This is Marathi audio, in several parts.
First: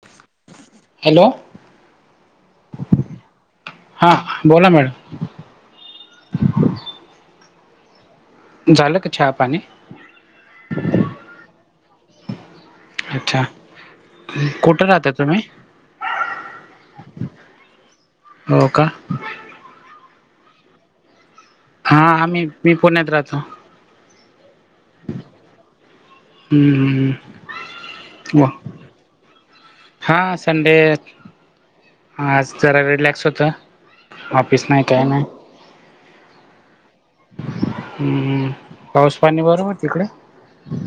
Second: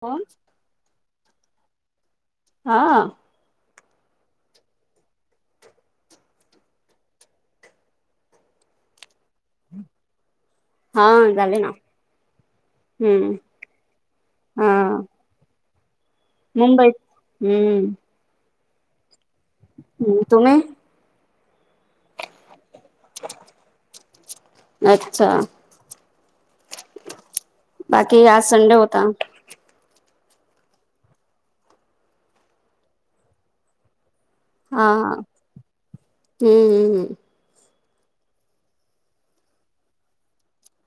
कोण. हॅलो. हा. हा, बोला मॅडम. झालं का, चहा, पाणी. हा, झाले ना. हम्म अच्छा, हा कुठे राहताय तुम्ही? मुंबईत. हम्म. हो का. हम्म, तुम्ही? हा आम्ही, मी पुण्यात राहतो. अच्छा बाकी हम्म-हम्म-हम्म आज वा. संडे होता हा संडे, आज जरा रिलॅक्स होतं. ऑफिस नाही हा, काय नाही हम्म-हम्म-हम्म. हम्म-हम्म पाऊस, पाणी बरोबर तिकडे.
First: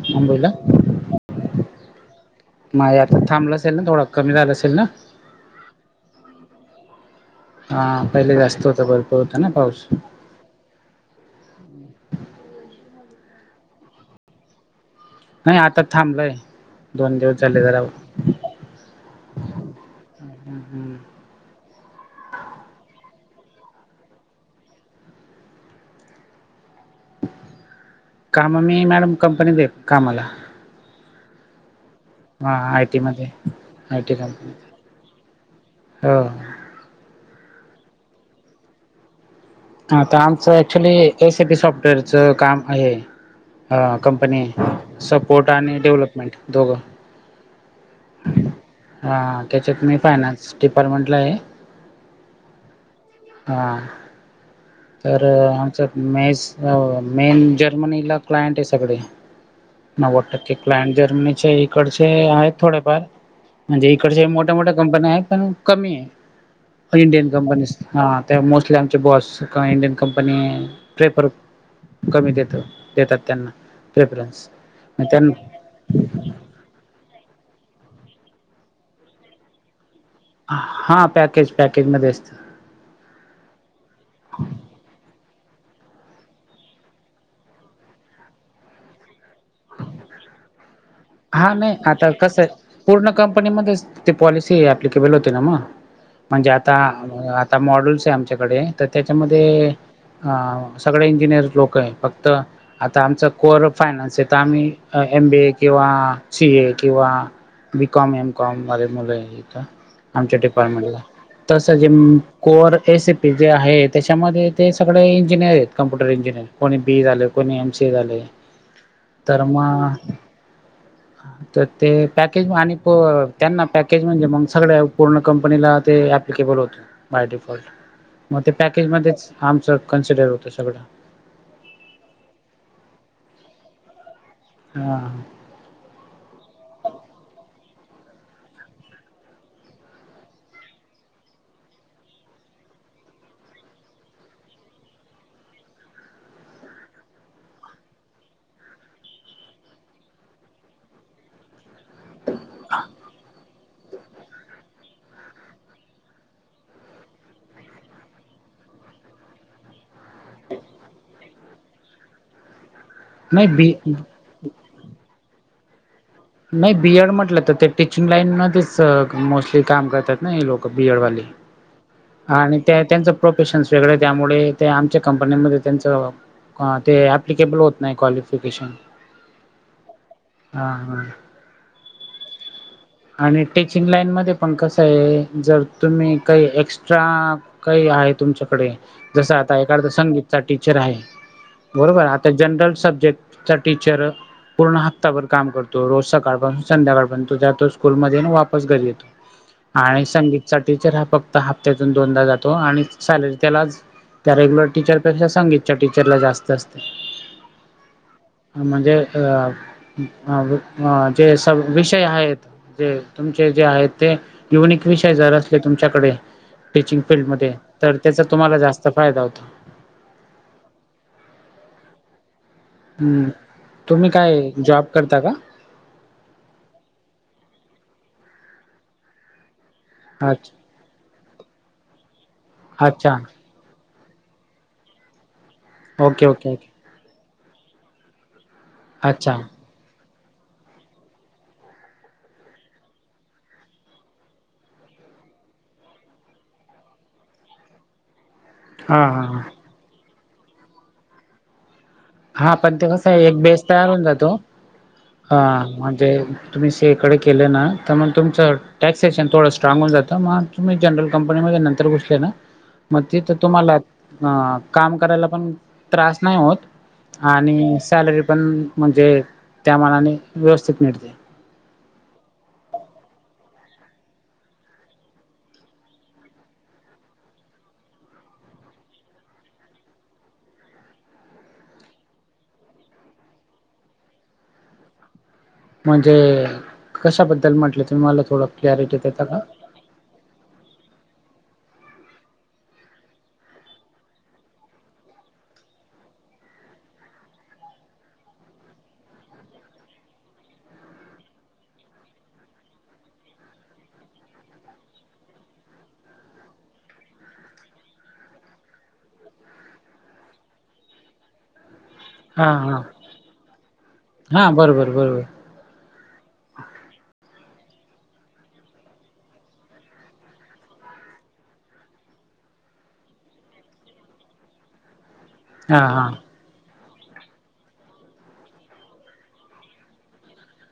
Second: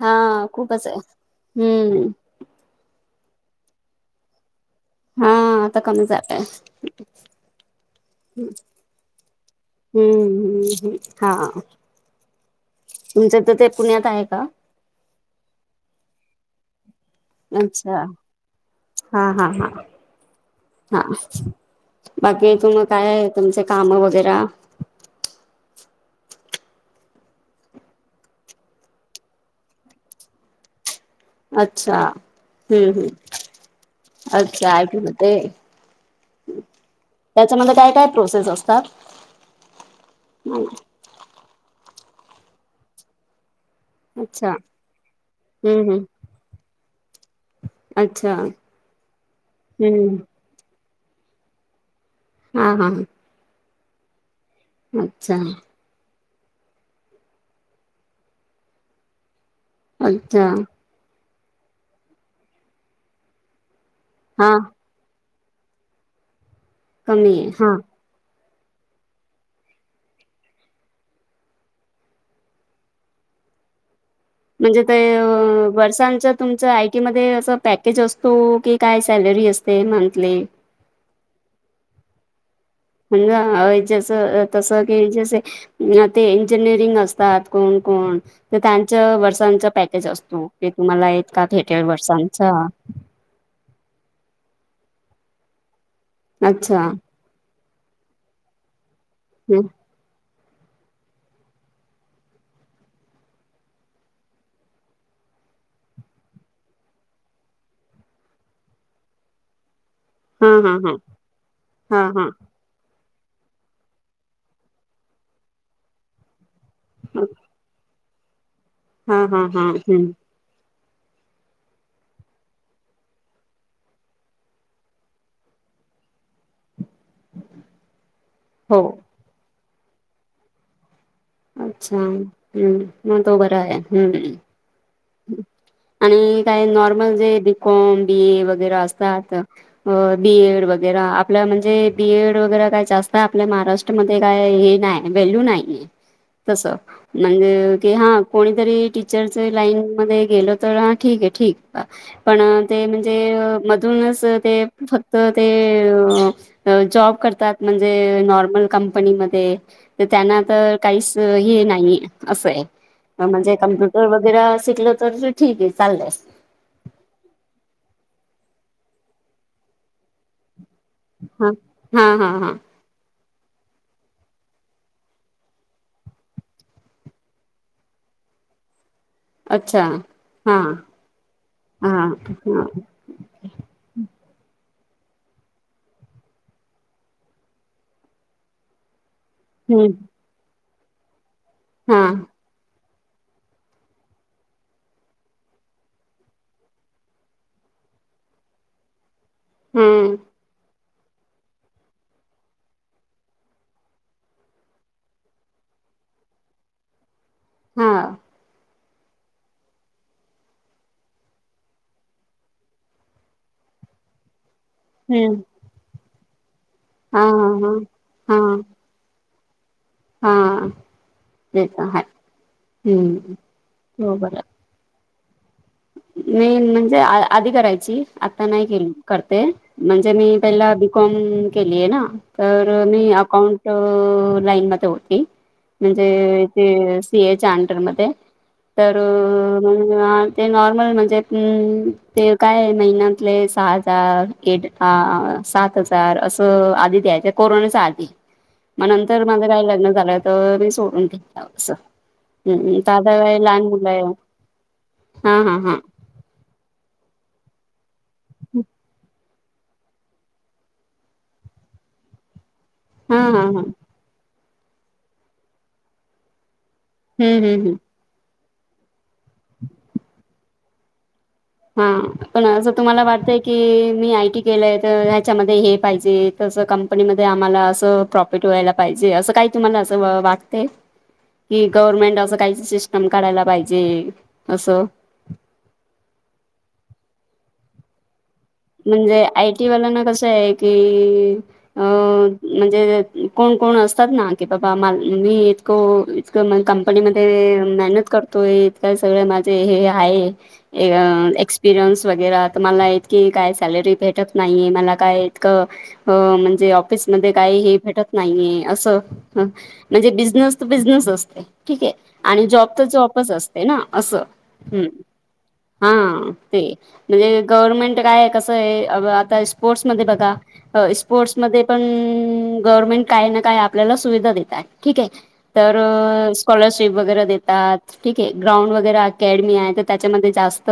हा मुंबईला खूपच आहे. हम्म. नाही आता, थांबलं असेल ना, थोडं कमी झालं असेल ना. हा आता कमी जात आहे. हां पहिले हम्म, जास्त होतं भरपूर होतं ना पाऊस हम्म-हम्म-हम्म. हा, तुमच्या तिथे पुण्यात आहे का? नाही आताच थांबलंय, दोन दिवस झाले जरा अच्छा, हम्म. हा-हा-हा हा, बाकी तुम्ही काय आहे? तुमचे काम वगैरे. काम मी मॅडम, कंपनीत आहे कामाला. अच्छा, हा आय टी हम्म-हम्म मध्ये आय टी कंपनीत अच्छा, आय-टी मध्ये. हो. त्याच्यामध्ये काय काय प्रोसेस असतात? आता आमचं actually S A P software च काम आहे. हा कंपनी अच्छा सपोर्ट आणि हम्म हम्म डेव्हलपमेंट दोघं. अच्छा हा त्याच्यात मी हम्म. फायनान्स डिपार्टमेंटला आहे. हां हां हां. हा. तर अच्छा, आमच मेस अ मेन जर्मनीला क्लायंट आहे सगळे. नव्वद अच्छा. टक्के क्लायंट जर्मनीचे. इकडचे आहेत थोडेफार. म्हणजे इकडच्या मोठ्या हां, मोठ्या कंपन्या आहेत पण कमी आहे. इंडियन कमी आहे. कंपनी हां. हा. त्या मोस्टली आमचे बॉस किंवा इंडियन कंपनी प्रेपर कमी देत देतात त्यांना प्रेफरन्स. म्हणजे ते मग त्यां आं वर्षांच्या तुमचं आय टीमध्ये असं पॅकेज असतो की काय सॅलरी असते मंथली? हा पॅकेज पॅकेजमध्ये असतं. म्हणज अ जस तस की जस ते इंजिनिअरिंग असतात कोण कोण ते त्यांच्या वर्ष च पॅकेज असतो. ते तुम्हाला इतका हा नाही भेटेल आता कसं वर्षांचा. आहे पूर्ण कंपनीमध्येच ते पॉलिसी ऍप्लिकेबल होती ना म. म्हणजे आता अच्छा. आता मॉडल्स आहे आमच्याकडे त हं. त्याच्यामध्ये अ सगळे इंजिनिअर लोक आहे. फक्त आता आमचा कोअर फायनान्स त आम्ही एम बी ए किंवा सी ए किंवा बी कॉम, एम कॉमे वाले मुल आहे इथं. आमच्या हां, हां, हां. डिपार्टमेंटला. तस जे हां, अं हां. कोर ए सी ती जे आहे, त्याच्यामध्ये ते सगळे इंजिनिअर आहेत. Computer engineer. कोणी बी इ झाल. कोणी एम सी ए झाले. हां, तर हां, म हां. [inaudible] तर ते पॅकेज आणि प त्यांना पॅकेज म्हणजे म सगळ्या पूर्ण कंपनीला ते एप्लिकेबल होत, बाय डिफॉल्ट. मग ते हो. पॅकेज मध्येच आमचं कन्सिडर होत सगळं. अच्छा! हं. म तो बरा आहे. हं. हा आणि काही नॉर्मल जे बी कॉम, बी ए वगैरे असतात अ बी एड वगैरा आपल्या म्हणजे बी एड वगैरा काय जास्त आहे आपल्या महाराष्ट्र मध्ये काय हे नाही. वेल्यू नाही. तस. म्हणजे की हा कोणीतरी टीचरच लाईन गेलं तर ठीके ठीक. पण ते म्हणजे तून अस ते, फक्त ते अ अ जॉब करतात. म्हणजे नॉर्मल कंपनीमध्ये. तर त्यांना तर काहीच हे नाही असं आहे. नाही म्हणजे बी कमप्युटर वगैरे शिकलं तर ठीक आहे, चालतय. नाही बी एड म्हटलं तर ते टीचिंग लाईन मध्येच मोस्टली काम करतात ना हे लोक. बि एड वाले हा हा हा हा आणि त्या त्यांच प्रोफेशनस वेगळे त्यामुळे आमच्या कंपनी्यांमध्ये त्यांच अ ते ऍप्लिकेबल होत नाही क्वालिफिकेशन. अच्छा! हां हां हां. आणि टीचिंग लाईन मध्ये पण कस आहे जर तुम्ही काही एक्स्ट्रा.. काही आहे तुमच्याकडे जस आ हम्म एखादा संगीत चा टीचर आहे, हा बरोबर आता जनरल सब्जेक्ट टीचर पूर्ण हप्ताभर काम करतो. रोज सकाळपासून संध्याकाळपर्यत जातोच. स्कूल मध्ये आणि वापस घरी येतो आणि हम्म संगीत टीचर हा हप्ता हप्त्यातून दोनदा जातो आणि सॅलरी त्यालाच त्या रेग्युलर टीचरपेक्षा संगीतच्या टीचरला जास्त असते. हा म्हणजे अ जे स विषय आहेत. जे तुमचे जे आहेत ते युनिक विषय जर हम्म असले तुमच्याकडे. टीचिंग हा फीलडमध्ये हा तर त्याचा हा तुम्हाला हा जास्त फायदा होता. हा ते तर आहे. हम्. हम्म तुम्ही काय जॉब करता का? नाही म्हणजे आधी करायची आता नाही केल करते. म्हणजे मी अच्छा पहिला बीकॉम केलीय ना तर मी अच्छा अकाउंट अ. लाईन मध्ये होती ओके म्हणजे ओके ओके ते सी. ए. च्या, अंडरमध्ये तर अच्छा ते नॉर्मल म्हणजे ते काय, महिन्यातले सहा हजार एट. हा सात हजार अस, आधी द्यायच कोरोनाचा आधी मग हा हा नंतर माझ हा काय लग्न झाल, तर मी सोडून दिल अस. हा हम्म् पण हम ते कसं दादा आहे हे, एक लहान बेस तयार मुलं होऊन आहेत. जातो हा म्हणजे तुम्ही सी. ए. कडे केले ना, तर मग तुमच टॅक्सेश थोड स्ट्रांग होऊन जात. मग तुम्ही जनरल कंपनी मध्ये, नंतर घुसले ना मग हा तिथ हा हा तुम्हाला अ काम करायला पण त्रास नाही होत. हम्म हम्म हम्म. आणि सॅलरी पण म्हणजे, त्या मानाने व्यवस्थित मिळते. हा. पण अस तुम्हाला वाटतय की, मी आय टी केलंय तर ह्याच्यामध्ये हे पाहिजेत तस कंपनीमध्ये आम्हाला अस प्रॉफिट व्हायला पाहिजे, अस काही तुम्हाला अस वाटते? कि गव्हर्नमेंट अस काहीच सिस्टम काढायला पाहिजे, अस. म्हणजे कशाबद्दल म्हटल, तुम्ही मला थोड म्हणजे आयटी वाल्याना, कस आहे की अ. म्हणजे कोण कोण असतात ना की, बाबा मी हो, इतक म कंपनी मध्ये मेहनत करतोय इतक माझे हे-हे आहे एक्सपिरियन्स वगैरा तर मला इतक. काय सॅलरी भेटत नाहीये, मला काय इतक. हो. म्हणजे ऑफिसमध्ये काही हे भेटत नाहीये अस. म्हणजे बिझनेस तर बिझनेस असतय, ठीके. आणि हा जॉब हा तर जॉबच असते ना अस. हा ह् बरोबर बरोबर हा, ते म्हणजे गवर्मेंट काय आहे, कस आहे आता स्पोर्ट्स मध्ये बघा स्पोर्ट्समध्ये पण गव्हर्मेंट काय ना काय आपल्याला सुविधा देतात, ठीक आहे. तर हा हा स्कॉलरशिप वगैरे देतात. ठीके. ग्राउंड वगैरे अकॅडमी आहे, तर त्याच्यामध्ये जास्त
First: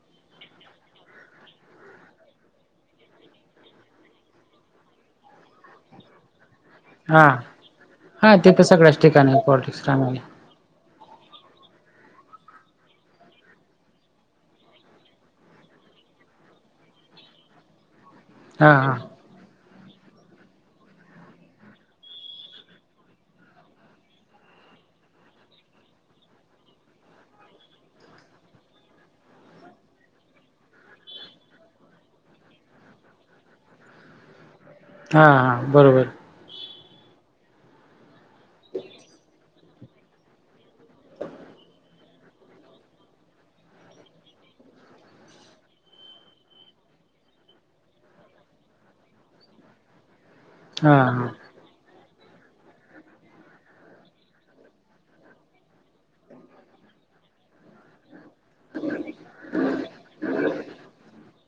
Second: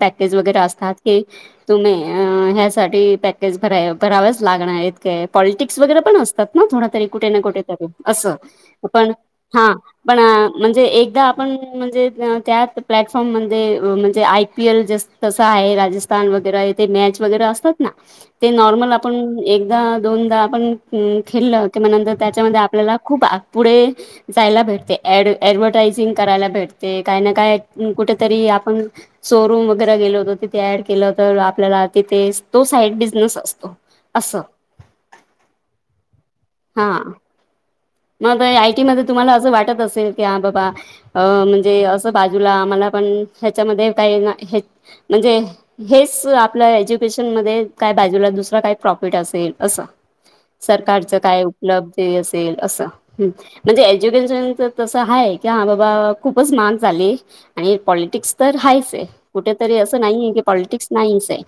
पॅकेज वगैरे असतात की तुम्ही ह्यासाठी, पॅकेज भरा-भरावच लागणार हेते. पॉलटिक्स वगैरे पण, असतात ना थोडं? तरी कुठे हा ना, कुठे तरी अस, हा ते तर सगळ्याच पण ठिकाणी आहे हा, पॉलिटिक्स रामायण पण म्हणजे एकदा आपण म्हणजे, त्या प्लॅटफॉर्म मध्ये म्हणजे आय. पी. एल. जे तसं आहे. राजस्थान वगैरे आहे ते मॅच वगैरे असतात ना ते हा नॉर्मल हा आपण एकदा दोनदा आपण न खेलं की, म नंतर त्याच्यामध्ये आपल्याला खूप आ पुढे जायला भेटते एड ऍडव्हरटायजिंग करायला भेटते, काय ना काय कुठेतरी आपण शोरूम वगैरे गेले होतो तिथे ऍड केलं तर, आपल्याला तिथे तो साईड बिझनेस असतो असं. हा हा बरोबर. हा म बय आय टी मध्ये तुम्हाला असं वाटत असेल. कि हा बाबा अं म्हणजे असं बाजूला आम्हाला पण ह्याच्यामध्ये काही. म्हणजे? हेच आपल्या एज्युकेशन मध्ये काय बाजूला दुसरा काय प्रॉफिट असेल असं. हा सरकारचं हा काय उपलब्धी असेल. असं म्हणजे एज्युकेशनच तसं आहे की हा बाबा खूपच महाग झाली. आणि पॉलिटिक्स तर हायच हे कुठेतरी असं नाहीय की, पॉलिटिक्स नाहीच हे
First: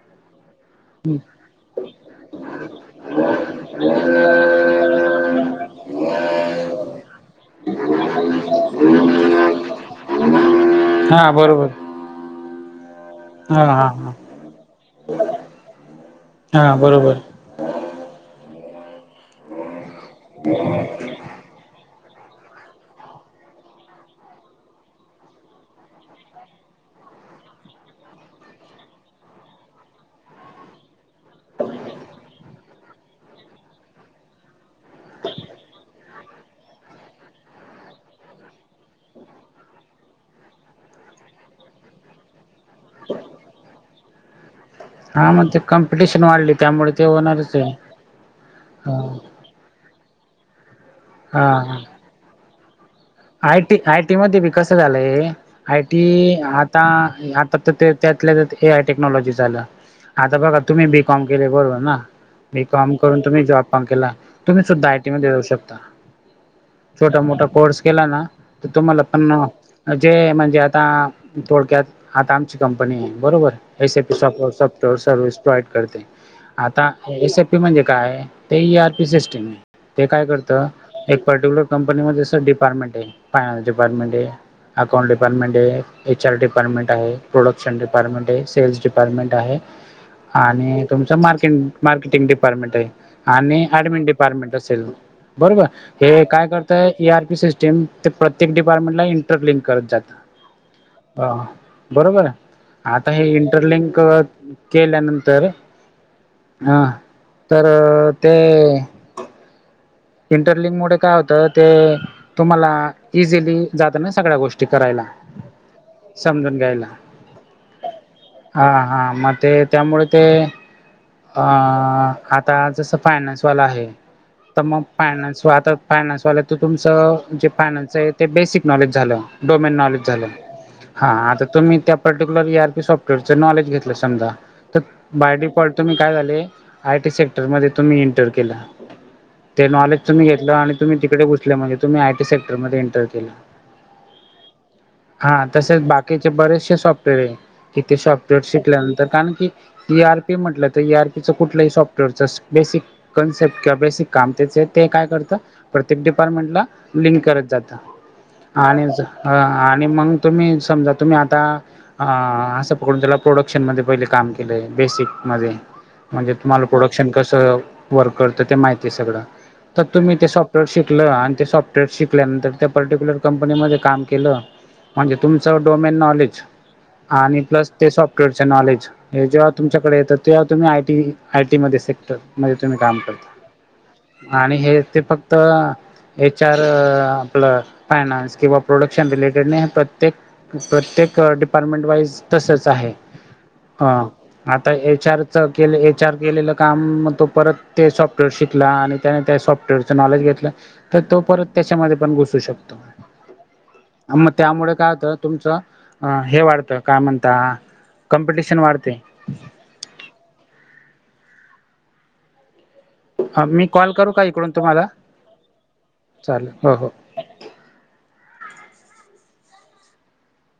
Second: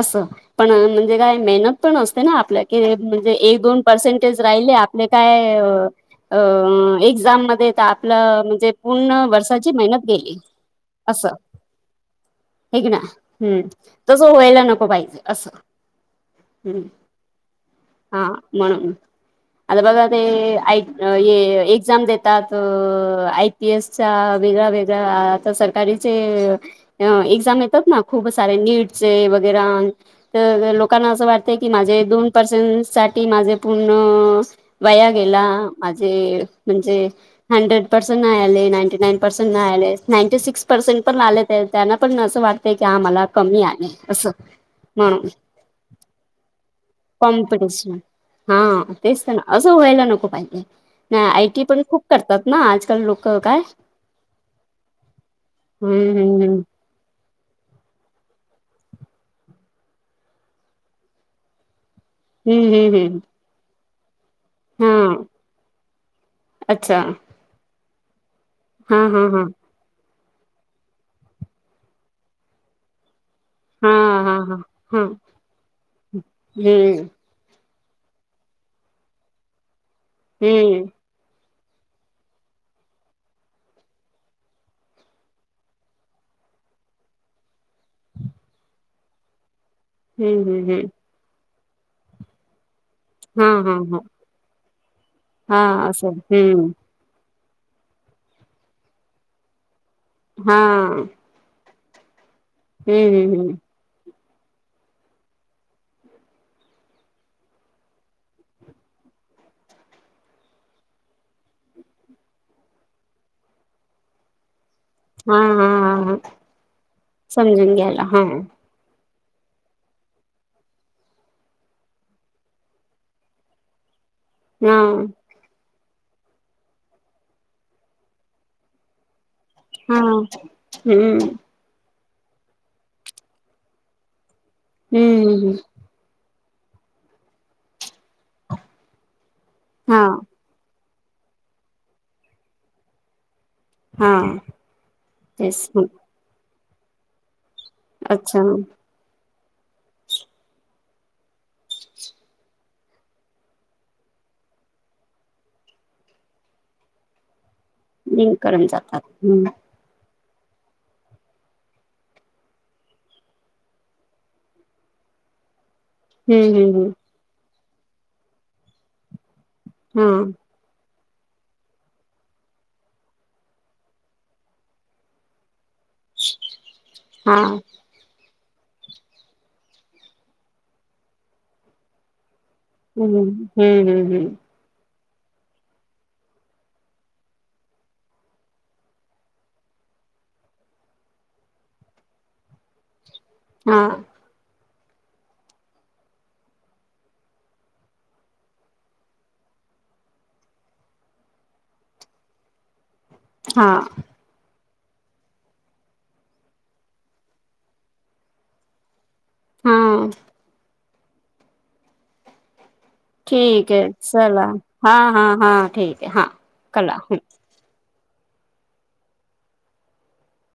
असं. पण म्हणजे काय मेहनत पण असते ना आपल्या काय म्हणजे एक दोन पर्सेंटेज राहिले आपले काय. येव. अं एक्झाम मध्ये तर आपलं म्हणजे पूर्ण वर्षाची मेहनत गेली. हा बरोबर. हेकी ना हूं हा हा हा तसं व्हायला नको पाहिजे असं हा हूं. बरोबर हा म्हणून आता बघा ते येक ए एक्झाम देत तात आय पी एसच्या वेगळ्या वेगळ्या आता सरकारीचे. अ एक्झाम येतात ना खूप सारे नीटचे वगैरा. तर लोकांना असं वाटतंय की माझे दोन पर्सेंट साठी माझे पूर्ण. वाया गेला माझे म्हणजे. हंड्रेड पर्सेंट नाही आले, नाईंटी नाईन पर्सेंट नाही आले, नाईंटी सिक्स पर्सेंट पण आले ते त्यांना पण असं वाट ते की आम्हाला कमी आले असं. म हा मग ते कॉम्पिटिशन वाढली त्यामुळे ते होणारच आहे कॉम्पिटिशन हा तेस्ना. असं व्हायला नको पाहिजे, ना आयटी पण खूप करतात ना आजकाल लोक. काय आयटी, आयटी मध्ये बी कसं झालंय आयटी हम्म हम्म आत ता, आता त ते त्यातल्या ए आय टेक्नॉलॉजीच आलं. आता बघा तुम्ही बीकॉम केले बरोबर ना, बीकॉम करून हम्म. तुम्ही जॉब पण केला. तुम्ही हम्म हम्म सुद्धा आयटी हम्म हा मध्ये जाऊ शकता अच्छा छोटा मोठा कोर्स केला ना. त हा तुम्हाला हा पण हा जे म्हणजे आता थोडक्यात आता आमची कंपनी आहे बरोबर. हा एस पी हा हा. सॉफ्ट सॉफ्टवेअर हा सर्विस प्रोवाइड करते आता हम्म एस पी म्हणजे काय ते ईआरपी सीस्टीम हे ते काय करत हम्म एक पर्ट्युलर कंपनीमध्ये अस डिपार्टमेंट आहे फायनानस डिपार्टमेंट हे अकाउंट डिपार्टमेंट हे, एच आर डीपार्टमेंट आहे, प्रोडक्शन डिपार्टमेंट हे, सेल्स डिपार्टमेंट आहे [inaudible] हम्म आणि तुमचं मार्रकी, मार्केटिंग डिपार्टमेंट आहे. आणि हम्म हम्म. हा हा ऍडमिंन डिपार्टमेंट असेल हा बरोबर हा असं हे काय हम्म करतय ईआरपी सिस टीम ते प्रत्येक डिपार्टमेंट ला इंटर लिंक करत जात. हा! अ हा बरोबर आता हम्म हे हम्म हम्म. इंटरलिंक करत केल्यानंतर ह तर ते. इंटरलिंक मूळ काय होतं, ते तुम्हाला इझिली जात ना सगळ्या गोष्टी करायला. हा-हा-हा समजून समजून घ्याला, हा. हा-हा मग ते त्यामुळे ते अ, आता जस फायनान्सवाला आहे. तर हा मग फायनान्स वा आता फायनान्सवाल्या त तुमचं जे फायनान्स आहे, ते बेसिक नॉलेज झालं. डोमेन हम्म. नॉलेज झालं, हा हम्म आता तुम्ही त्या पर्टिक्युल ली ई-र-पी सॉफ्टवेअरच नॉलेज घेतलं समजा, तर बय हम्म डिफॉल्ट तुम्ही काय झालंय, आय-टी सेक्टर मध्ये तुम्ही इंटर केला, ते नॉलेज हा तुम्ही आणि तुम्ही तिकडे गुसल्या म्हणे, तुम्ही आय-टी सेक्टर मध्ये एंटर केला. हा हा तेच तसेच हं. बाकीचे बरेचसे सॉफ्टवेअर आहे. तिथे सॉफ्टवेअर अच्छा शिकल्यानंतर कारण की इ-आर-पी म्हटलं. इ-आर-पी च कुठलंही सॉफ्टवेअरच बेसिक कन्सेप्ट किंवा बेसिक काम त्याचे ते काय करतं प्रत्येक डिपार्टमेंट ला लिंक करत जातं. लिंक करून जातात. हम्म आणि-आणि मग तुम्ही समजा तुम्ही आता अ असं कुठल्या प्रोडक्शन मध्ये पहिले काम केलं, बेसिक मध्ये. म्हणजे हम्म तुम्हाला हम्म प्रोडक्शन कसं वर्क करतं ते माहितीय आहे सगळं, तर तुम्ही ते स हम्म सअर शिकलं आणि ते सॉफ्टवेअर शिकल्यानंतर त्या पर्टिक्युलर कंपनीमध्ये काम केलं. म्हणजे तुमचं डोमेन नॉलेज हा आणि हा प्लस ते सॉफ्टवेअर नॉलेज हे जेव्हा तुमच्याकडे येतं तेव्हा तुम्ही आय-टी, आय-टी मध्ये सेक्टर, मध्ये तुम्ही काम हम्म हम्म हम्म हम्म करता आणि हे ते फक्त त एच-आर अ आपलं फायनान्स, किंवा प्रोडक्शन रिलेटेड प्रत्येक प्रत्येक डिपार्टमेंट वाईज तसच आहे. हा ह एच-आर. के एच-आर केलेलं काम मग तो परत ते सॉफ्टवेअर शिकला, आणि त्याने त्या सॉफ्टवेअरच नॉलेज घेतलं. तर तो परत त्याच्यामध्ये पण घुसू शकतो. हा. मग त्यामुळे काय होतं, तुमचं अ हे वाढतं, काय म्हणता कॉम्पिटिशन वाढते. हा. मी ठीक आहे, कॉल करू का चला, इकडून तुम्हाला हा-हा-हा ठीक हाय, हा चालेल हो हो कला.